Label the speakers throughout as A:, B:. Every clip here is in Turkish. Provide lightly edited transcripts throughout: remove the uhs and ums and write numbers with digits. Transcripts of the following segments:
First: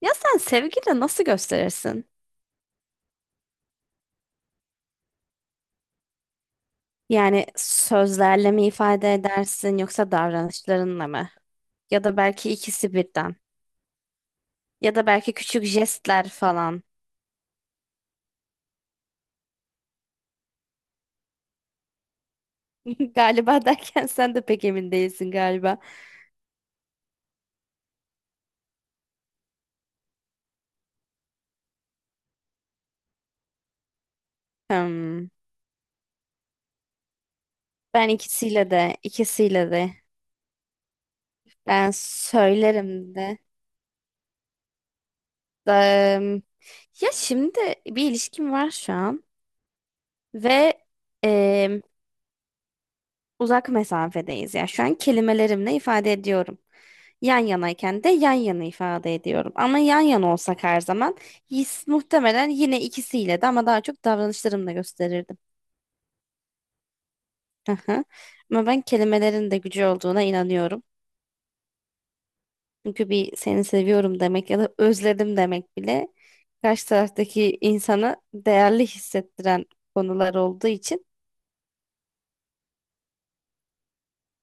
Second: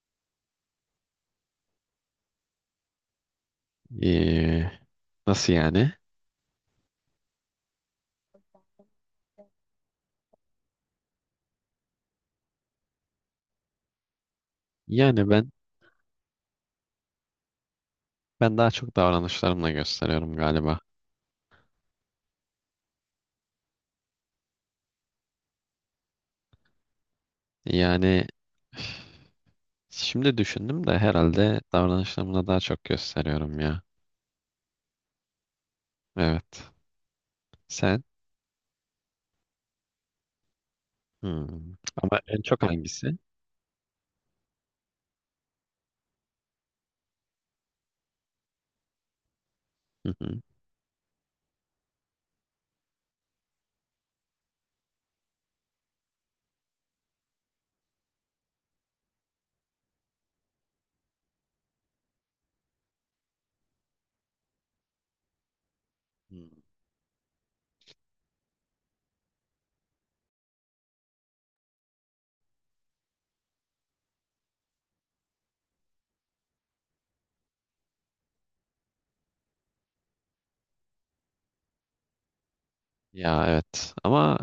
A: Ya sen sevgiyle nasıl gösterirsin?
B: Ee, nasıl yani?
A: Yani sözlerle mi ifade edersin yoksa davranışlarınla mı? Ya da belki ikisi birden. Ya da
B: Yani
A: belki
B: ben
A: küçük jestler falan.
B: ben daha çok davranışlarımla gösteriyorum galiba.
A: Galiba derken sen de pek emin değilsin galiba.
B: Yani şimdi düşündüm de herhalde davranışlarımla daha çok gösteriyorum ya.
A: Hmm.
B: Evet. Sen?
A: Ben ikisiyle de, ikisiyle de.
B: Hmm.
A: Ben
B: Ama en çok
A: söylerim
B: hangisi?
A: de. Da- Ya şimdi bir ilişkim var şu an
B: Hı hı.
A: ve em, uzak mesafedeyiz ya. Şu an kelimelerimle ifade ediyorum. Yan yanayken de yan yana ifade ediyorum. Ama yan yana olsak her zaman his, muhtemelen yine ikisiyle de ama daha çok davranışlarımla gösterirdim.
B: Hmm.
A: Aha. Ama ben kelimelerin de gücü olduğuna inanıyorum. Çünkü bir seni seviyorum demek ya da özledim demek bile karşı taraftaki insanı değerli hissettiren konular olduğu için
B: Ya evet. Ama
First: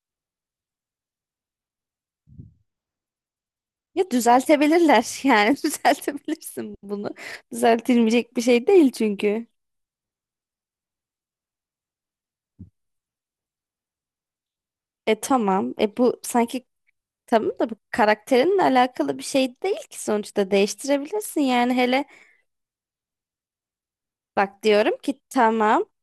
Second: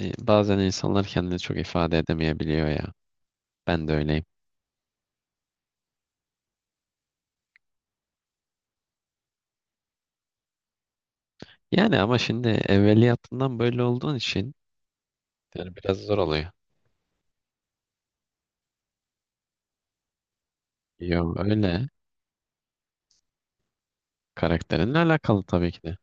B: bazen insanlar kendini çok ifade edemeyebiliyor ya. Ben de
A: ya
B: öyleyim.
A: düzeltebilirler yani düzeltebilirsin bunu. Düzeltilmeyecek bir şey değil çünkü.
B: Yani ama şimdi evveliyatından böyle olduğun için
A: E tamam.
B: yani
A: E
B: biraz zor
A: bu
B: oluyor.
A: sanki tamam da bu karakterinle alakalı bir şey değil ki sonuçta
B: Yo
A: değiştirebilirsin. Yani
B: öyle.
A: hele bak diyorum
B: Karakterinle
A: ki
B: alakalı tabii ki
A: tamam
B: de.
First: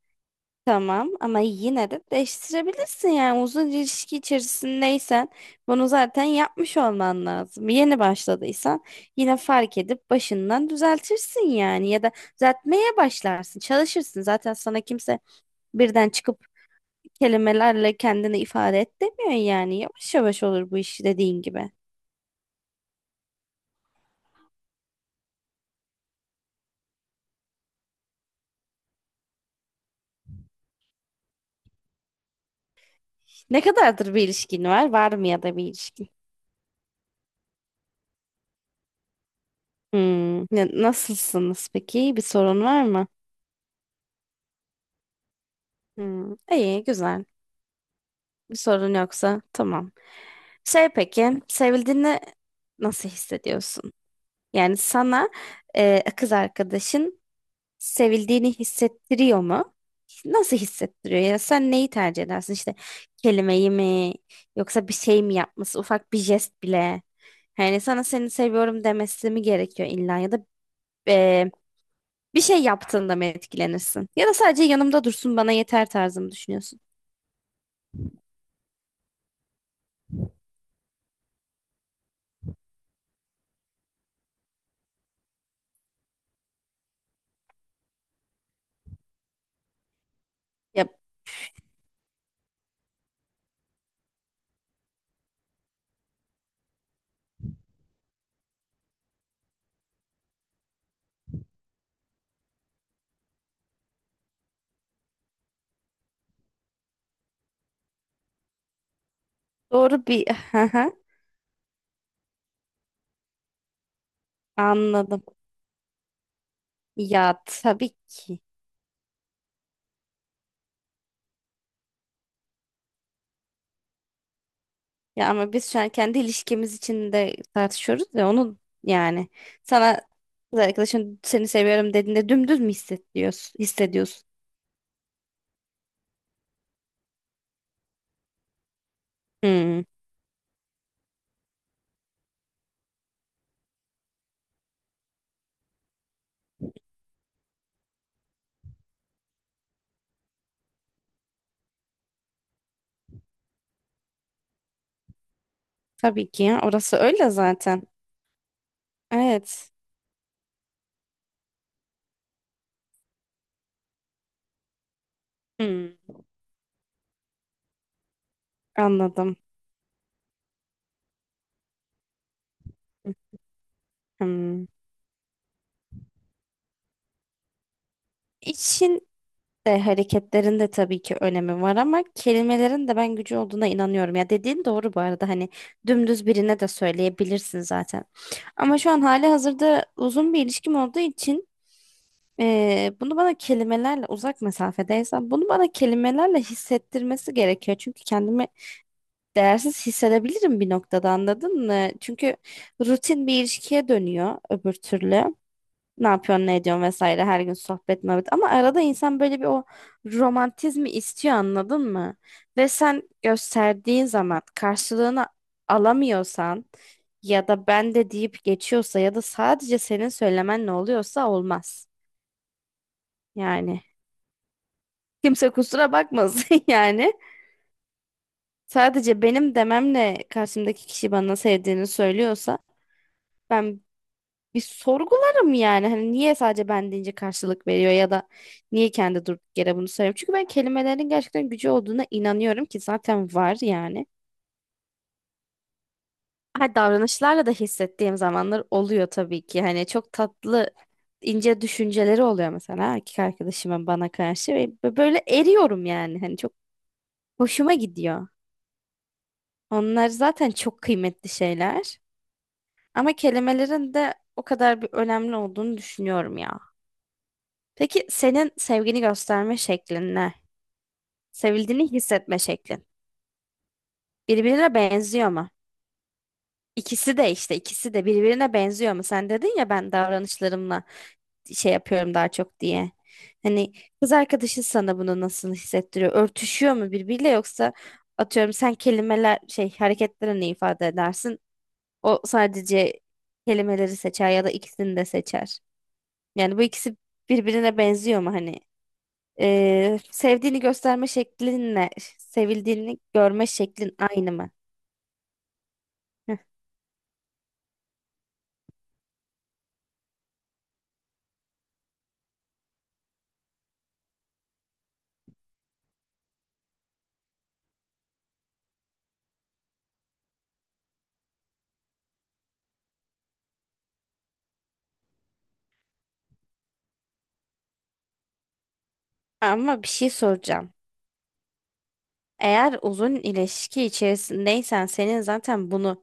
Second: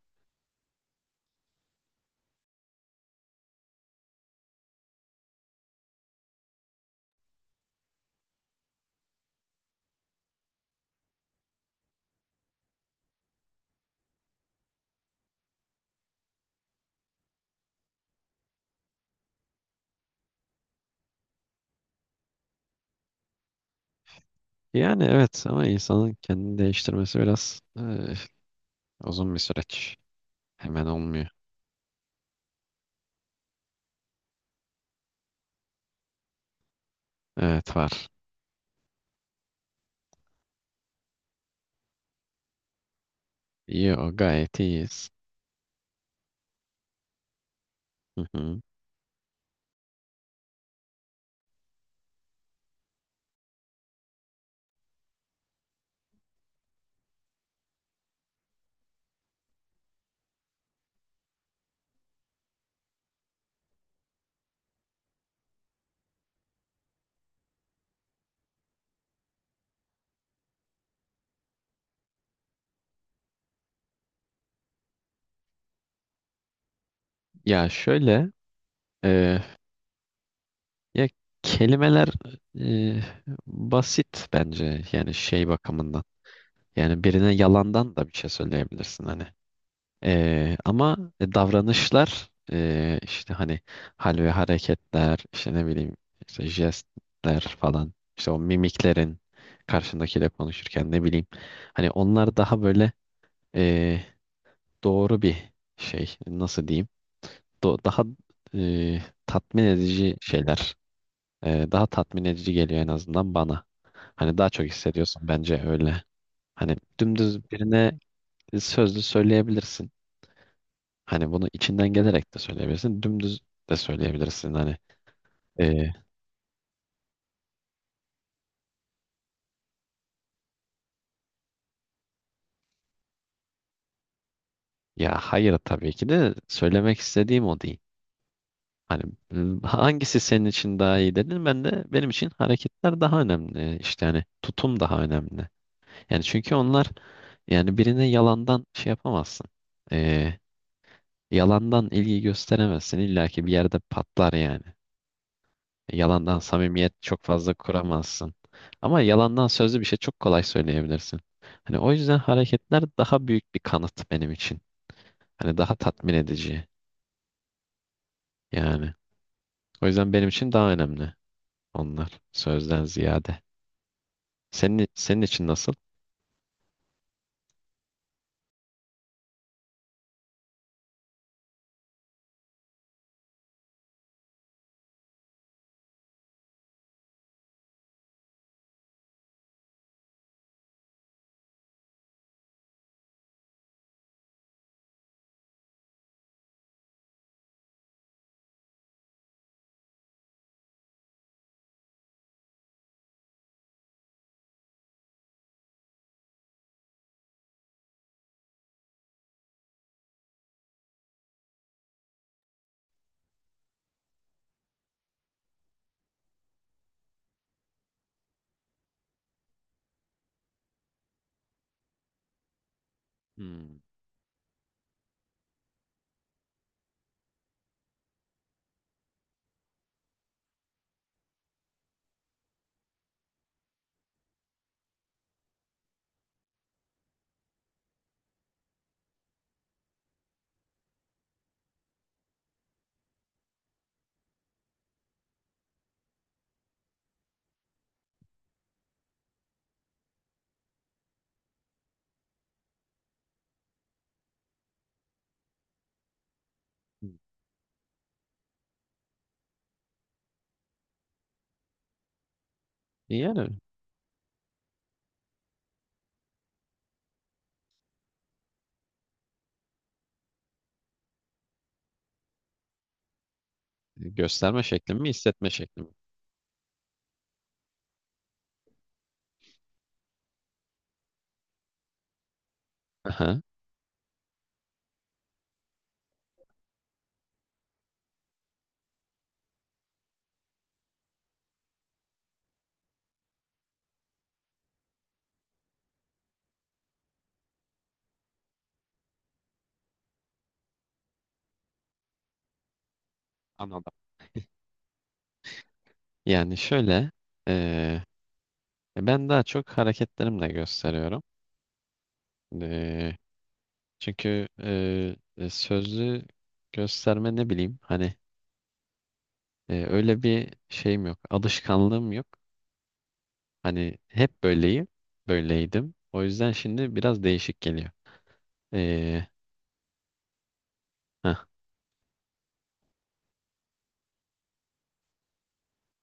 A: tamam ama yine de değiştirebilirsin. Yani uzun ilişki içerisindeysen bunu zaten yapmış olman lazım. Yeni başladıysan yine fark edip başından düzeltirsin yani ya da düzeltmeye başlarsın, çalışırsın. Zaten sana kimse birden çıkıp kelimelerle kendini ifade et demiyor yani. Yavaş yavaş olur bu iş dediğin gibi.
B: Yani evet ama insanın kendini değiştirmesi biraz uzun bir süreç. Hemen olmuyor.
A: Ne kadardır bir ilişkin var? Var mı ya da bir ilişkin?
B: Evet var.
A: Hmm. Ne- Nasılsınız peki? Bir sorun var mı?
B: İyi o gayet iyiyiz.
A: Hmm. İyi, güzel.
B: Hı
A: Bir
B: hı.
A: sorun yoksa tamam. Şey peki, sevildiğini nasıl hissediyorsun? Yani sana kız arkadaşın sevildiğini hissettiriyor mu? Nasıl hissettiriyor? Yani sen neyi tercih edersin? İşte kelimeyi mi? Yoksa bir şey mi yapması? Ufak bir jest bile. Yani sana seni seviyorum demesi mi gerekiyor illa ya da bir şey yaptığında mı etkilenirsin? Ya da sadece yanımda dursun bana yeter tarzı mı düşünüyorsun?
B: Ya şöyle, eh, ya kelimeler, eh, basit bence yani şey bakımından. Yani birine yalandan da bir şey söyleyebilirsin hani.
A: Ya
B: Ama davranışlar, işte hani hal ve hareketler, işte ne bileyim, işte jestler falan, işte o mimiklerin karşındakiyle konuşurken, ne bileyim, hani onlar daha böyle ee, doğru bir şey, nasıl diyeyim, daha tatmin
A: doğru
B: edici
A: bir hı
B: şeyler.
A: hı,
B: Daha tatmin edici geliyor en azından bana. Hani daha çok
A: anladım.
B: hissediyorsun bence öyle. Hani
A: Ya
B: dümdüz
A: tabii
B: birine
A: ki.
B: sözlü söyleyebilirsin. Hani bunu içinden gelerek de söyleyebilirsin. Dümdüz de söyleyebilirsin. Hani
A: Ya ama biz şu an
B: e,
A: kendi ilişkimiz içinde tartışıyoruz ve onun yani sana kız arkadaşın seni seviyorum dediğinde dümdüz mü hissediyorsun? Hissediyorsun.
B: ya hayır, tabii ki de söylemek istediğim o değil. Hani
A: Hmm,
B: hangisi senin için daha iyi dedin? Ben de benim için hareketler daha önemli. İşte hani tutum daha önemli. Yani çünkü onlar, yani birine yalandan şey yapamazsın. E, yalandan ilgi gösteremezsin. İlla ki bir yerde patlar yani.
A: tabii
B: Yalandan
A: ki ya orası
B: samimiyet çok
A: öyle
B: fazla
A: zaten.
B: kuramazsın. Ama yalandan
A: Evet.
B: sözlü bir şey çok kolay söyleyebilirsin. Hani o yüzden hareketler daha büyük bir kanıt benim için. Hani daha
A: Hmm,
B: tatmin edici yani.
A: anladım.
B: O yüzden benim için daha önemli onlar sözden ziyade.
A: Hmm.
B: Senin için nasıl?
A: İçin de hareketlerin de tabii ki önemi var ama kelimelerin de ben gücü olduğuna inanıyorum. Ya dediğin doğru bu arada hani dümdüz birine de söyleyebilirsin zaten. Ama şu an hali hazırda uzun bir ilişkim olduğu için bunu bana kelimelerle uzak mesafedeysem bunu bana kelimelerle hissettirmesi gerekiyor. Çünkü kendimi değersiz hissedebilirim bir noktada anladın mı? Çünkü rutin bir ilişkiye dönüyor öbür türlü. Ne yapıyorsun, ne ediyorsun vesaire her gün sohbet muhabbet. Ama arada insan böyle bir o romantizmi istiyor anladın mı? Ve sen gösterdiğin zaman karşılığını alamıyorsan ya da ben de deyip geçiyorsa ya da sadece senin söylemen ne oluyorsa olmaz.
B: Hmm.
A: Yani kimse kusura bakmasın yani. Sadece benim dememle karşımdaki kişi bana sevdiğini söylüyorsa ben bir sorgularım yani. Hani niye sadece ben deyince karşılık veriyor ya da niye kendi durduk yere bunu söylüyor. Çünkü ben kelimelerin gerçekten gücü olduğuna inanıyorum ki zaten var yani. Ha, davranışlarla da hissettiğim zamanlar oluyor tabii ki. Hani çok tatlı ince düşünceleri oluyor mesela erkek arkadaşımın bana karşı ve böyle eriyorum yani. Hani çok hoşuma gidiyor. Onlar zaten çok kıymetli şeyler. Ama
B: Yani
A: kelimelerin de o kadar bir önemli olduğunu düşünüyorum ya. Peki senin sevgini gösterme şeklin ne? Sevildiğini hissetme şeklin.
B: gösterme
A: Birbirine
B: şekli mi,
A: benziyor
B: hissetme
A: mu?
B: şekli mi?
A: İkisi de işte ikisi de birbirine benziyor mu? Sen dedin ya ben davranışlarımla şey yapıyorum daha çok diye.
B: Aha.
A: Hani kız arkadaşın sana bunu nasıl hissettiriyor? Örtüşüyor mu birbiriyle yoksa atıyorum sen kelimeler şey hareketlerini ifade edersin. O sadece kelimeleri seçer ya da ikisini de seçer. Yani bu ikisi birbirine benziyor mu hani? Sevdiğini gösterme şeklinle sevildiğini görme
B: Anladım.
A: şeklin aynı mı? Heh.
B: Yani şöyle, eee, ben daha çok hareketlerimle gösteriyorum. Eee, Çünkü sözlü gösterme, ne bileyim hani, öyle bir şeyim yok. Alışkanlığım yok. Hani hep böyleyim. Böyleydim. O yüzden şimdi biraz değişik geliyor. E,
A: Ama bir şey soracağım.
B: heh,
A: Eğer uzun ilişki içerisindeysen senin zaten bunu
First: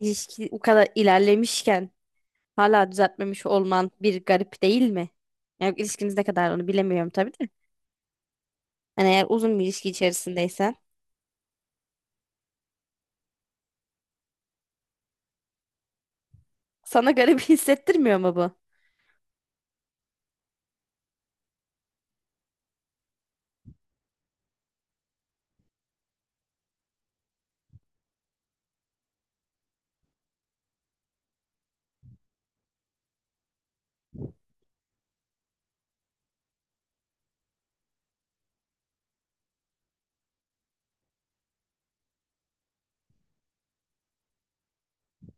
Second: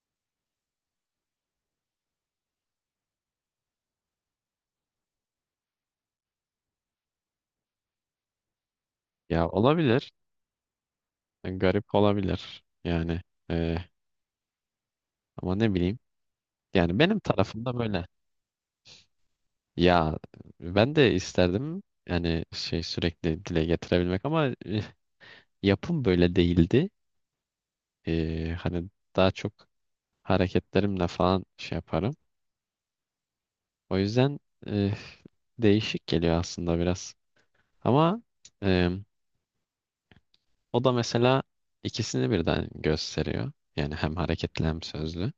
A: ilişki bu kadar ilerlemişken hala düzeltmemiş olman bir garip değil mi? Yani ilişkiniz ne kadar onu bilemiyorum tabii de. Hani eğer
B: ya
A: uzun bir ilişki
B: olabilir.
A: içerisindeysen
B: Garip olabilir. Yani, e, ama ne bileyim. Yani
A: sana
B: benim
A: garip
B: tarafımda böyle.
A: hissettirmiyor mu bu?
B: Ya ben de isterdim yani şey, sürekli dile getirebilmek, ama yapım böyle değildi. Hani daha çok hareketlerimle falan şey yaparım. O yüzden eh, değişik geliyor aslında biraz. Ama eh, o da mesela ikisini birden gösteriyor. Yani hem hareketli hem sözlü.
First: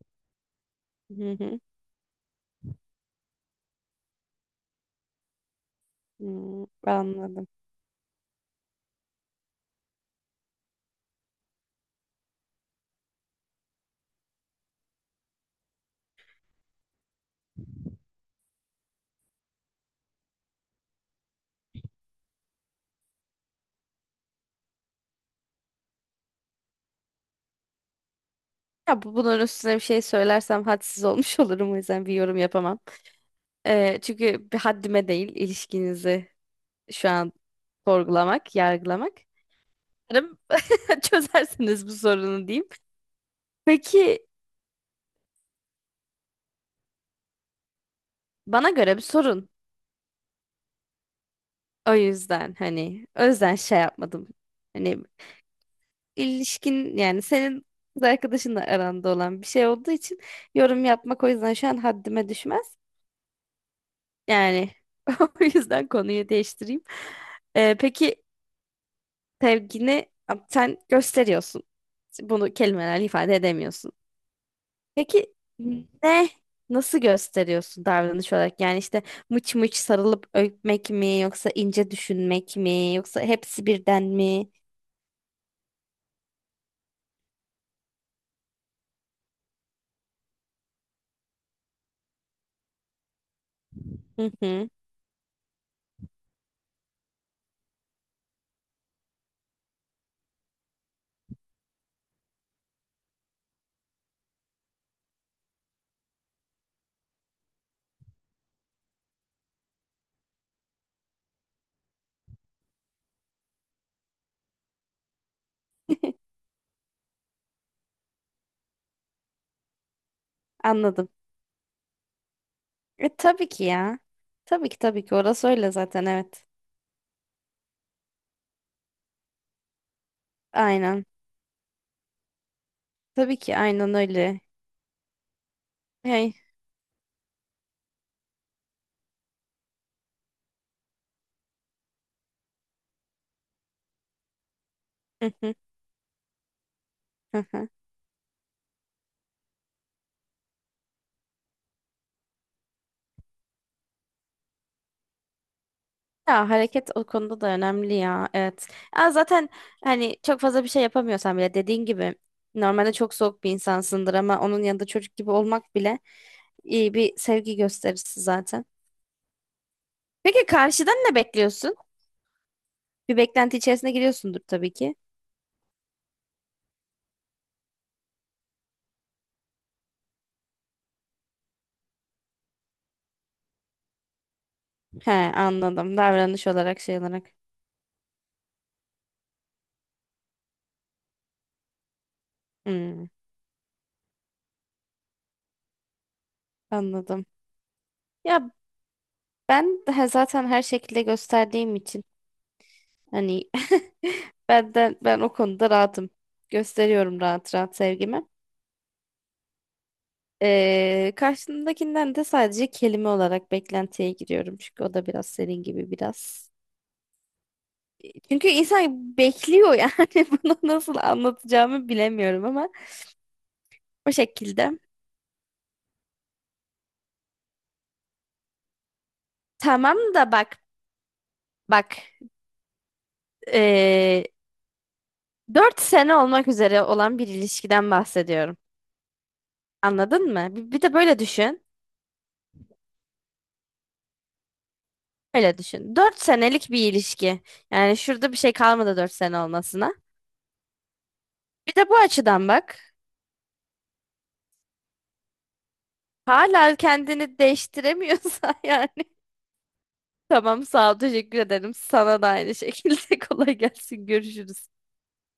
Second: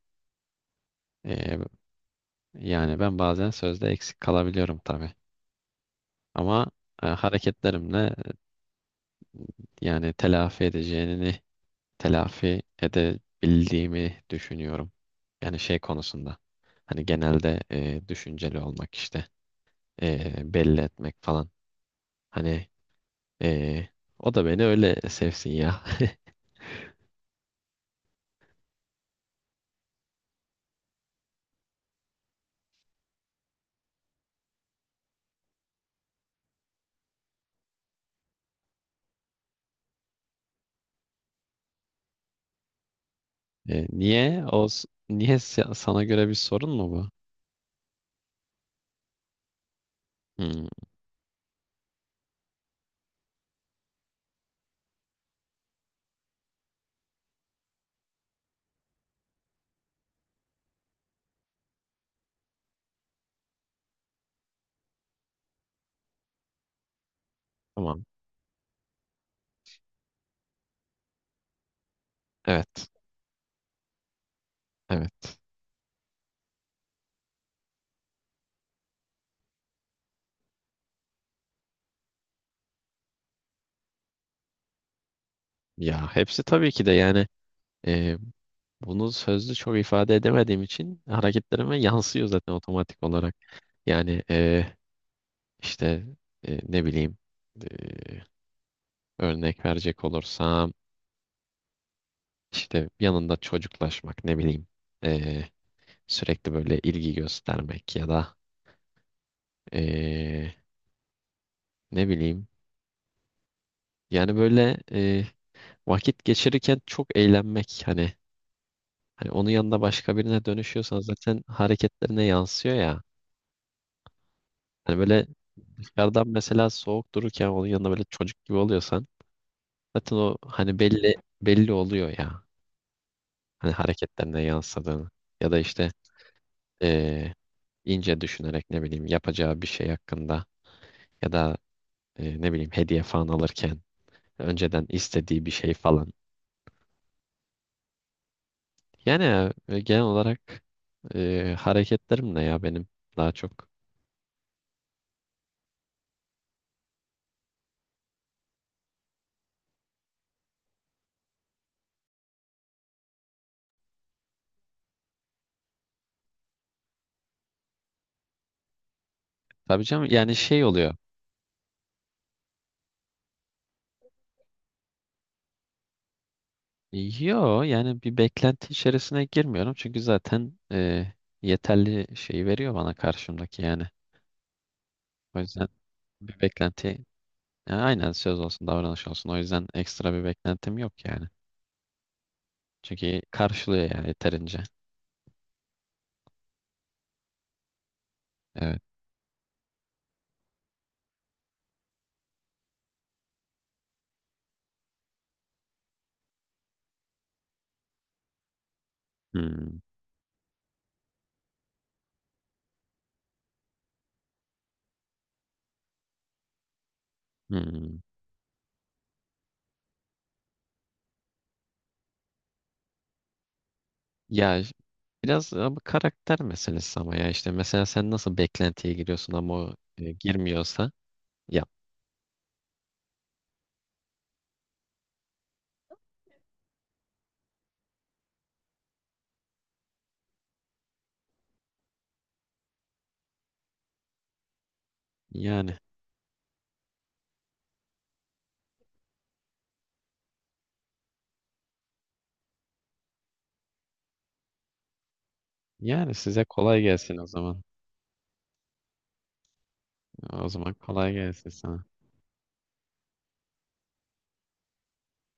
A: Hı
B: Eh,
A: hı.
B: yani ben bazen sözde eksik kalabiliyorum tabii.
A: Hmm,
B: Ama
A: anladım.
B: hareketlerimle, yani telafi edeceğini, telafi edebildiğimi düşünüyorum. Yani şey konusunda. Hani genelde düşünceli olmak, işte belli etmek falan. Hani Ee, o da beni öyle sevsin ya.
A: Ya bu, bunun üstüne bir şey söylersem hadsiz olmuş olurum o yüzden bir yorum yapamam. Çünkü bir haddime değil ilişkinizi şu an sorgulamak, yargılamak. Umarım çözersiniz bu sorunu diyeyim. Peki
B: Niye? O s- niye se- Sana göre bir sorun mu bu?
A: bana göre bir sorun.
B: Hmm,
A: O yüzden hani o yüzden şey yapmadım. Hani ilişkin yani senin kız arkadaşınla aranda olan bir şey olduğu için yorum yapmak o yüzden şu an haddime düşmez. Yani o yüzden konuyu değiştireyim.
B: tamam.
A: Peki sevgini sen gösteriyorsun. Bunu
B: Evet.
A: kelimelerle ifade edemiyorsun. Peki
B: Evet.
A: ne nasıl gösteriyorsun davranış olarak? Yani işte mıç mıç sarılıp öpmek mi yoksa ince düşünmek mi yoksa hepsi birden mi?
B: Ya hepsi tabii ki de, yani e, bunu sözlü çok ifade edemediğim için hareketlerime yansıyor zaten otomatik olarak. Yani,
A: Hı hı.
B: işte ne bileyim, e, örnek verecek olursam, işte yanında çocuklaşmak, ne bileyim, e, sürekli böyle ilgi göstermek, ya da e, ne bileyim, yani böyle, vakit geçirirken çok eğlenmek, hani, hani onun yanında başka birine dönüşüyorsan
A: Anladım.
B: zaten hareketlerine yansıyor ya.
A: E, tabii ki ya. Tabii ki
B: Hani
A: tabii ki
B: böyle
A: orası öyle zaten
B: dışarıdan
A: evet.
B: mesela soğuk dururken onun yanında böyle çocuk gibi oluyorsan zaten o hani
A: Aynen.
B: belli, belli oluyor ya.
A: Tabii ki
B: Hani
A: aynen öyle.
B: hareketlerine yansıdığını, ya da işte
A: Hey.
B: e, ince düşünerek, ne bileyim, yapacağı bir şey hakkında, ya da ne bileyim, hediye falan alırken önceden
A: Hı
B: istediği bir
A: hı,
B: şey falan.
A: hı hı.
B: Yani genel olarak hareketlerim ne ya benim, daha çok.
A: Ya hareket o konuda da önemli ya. Evet. Ya zaten hani çok fazla bir şey yapamıyorsan bile dediğin gibi normalde çok soğuk bir insansındır ama onun yanında çocuk gibi olmak bile iyi bir sevgi gösterisi zaten.
B: Tabii canım, yani
A: Peki
B: şey oluyor.
A: karşıdan ne bekliyorsun? Bir beklenti içerisine giriyorsundur tabii ki.
B: Yo yani bir beklenti içerisine girmiyorum çünkü zaten yeterli şeyi veriyor bana karşımdaki yani.
A: He
B: O yüzden
A: anladım.
B: bir
A: Davranış olarak şey
B: beklenti,
A: olarak.
B: ya aynen, söz olsun davranış olsun. O yüzden ekstra bir beklentim yok yani.
A: Hmm,
B: Çünkü karşılıyor yani yeterince.
A: anladım. Ya
B: Evet.
A: ben daha zaten her şekilde gösterdiğim için hani benden ben o konuda rahatım. Gösteriyorum rahat rahat sevgimi.
B: Hmm.
A: Karşımdakinden de sadece kelime olarak beklentiye giriyorum. Çünkü o da biraz senin gibi biraz.
B: Hmm.
A: Çünkü insan bekliyor yani bunu nasıl anlatacağımı bilemiyorum ama o
B: Ya ş-
A: şekilde.
B: Biraz ama karakter meselesi, ama ya işte mesela sen nasıl beklentiye giriyorsun ama o
A: Tamam da bak
B: girmiyorsa yap.
A: bak ee, 4 sene olmak üzere olan bir ilişkiden bahsediyorum. Anladın mı? Bir de böyle düşün. Öyle
B: Yani
A: düşün. 4 senelik bir ilişki. Yani şurada bir şey kalmadı 4 sene olmasına. Bir de bu açıdan bak.
B: yani size
A: Hala
B: kolay gelsin o
A: kendini
B: zaman.
A: değiştiremiyorsa yani
B: O
A: tamam
B: zaman
A: sağ ol
B: kolay
A: teşekkür
B: gelsin
A: ederim.
B: sana.
A: Sana da aynı şekilde kolay gelsin görüşürüz.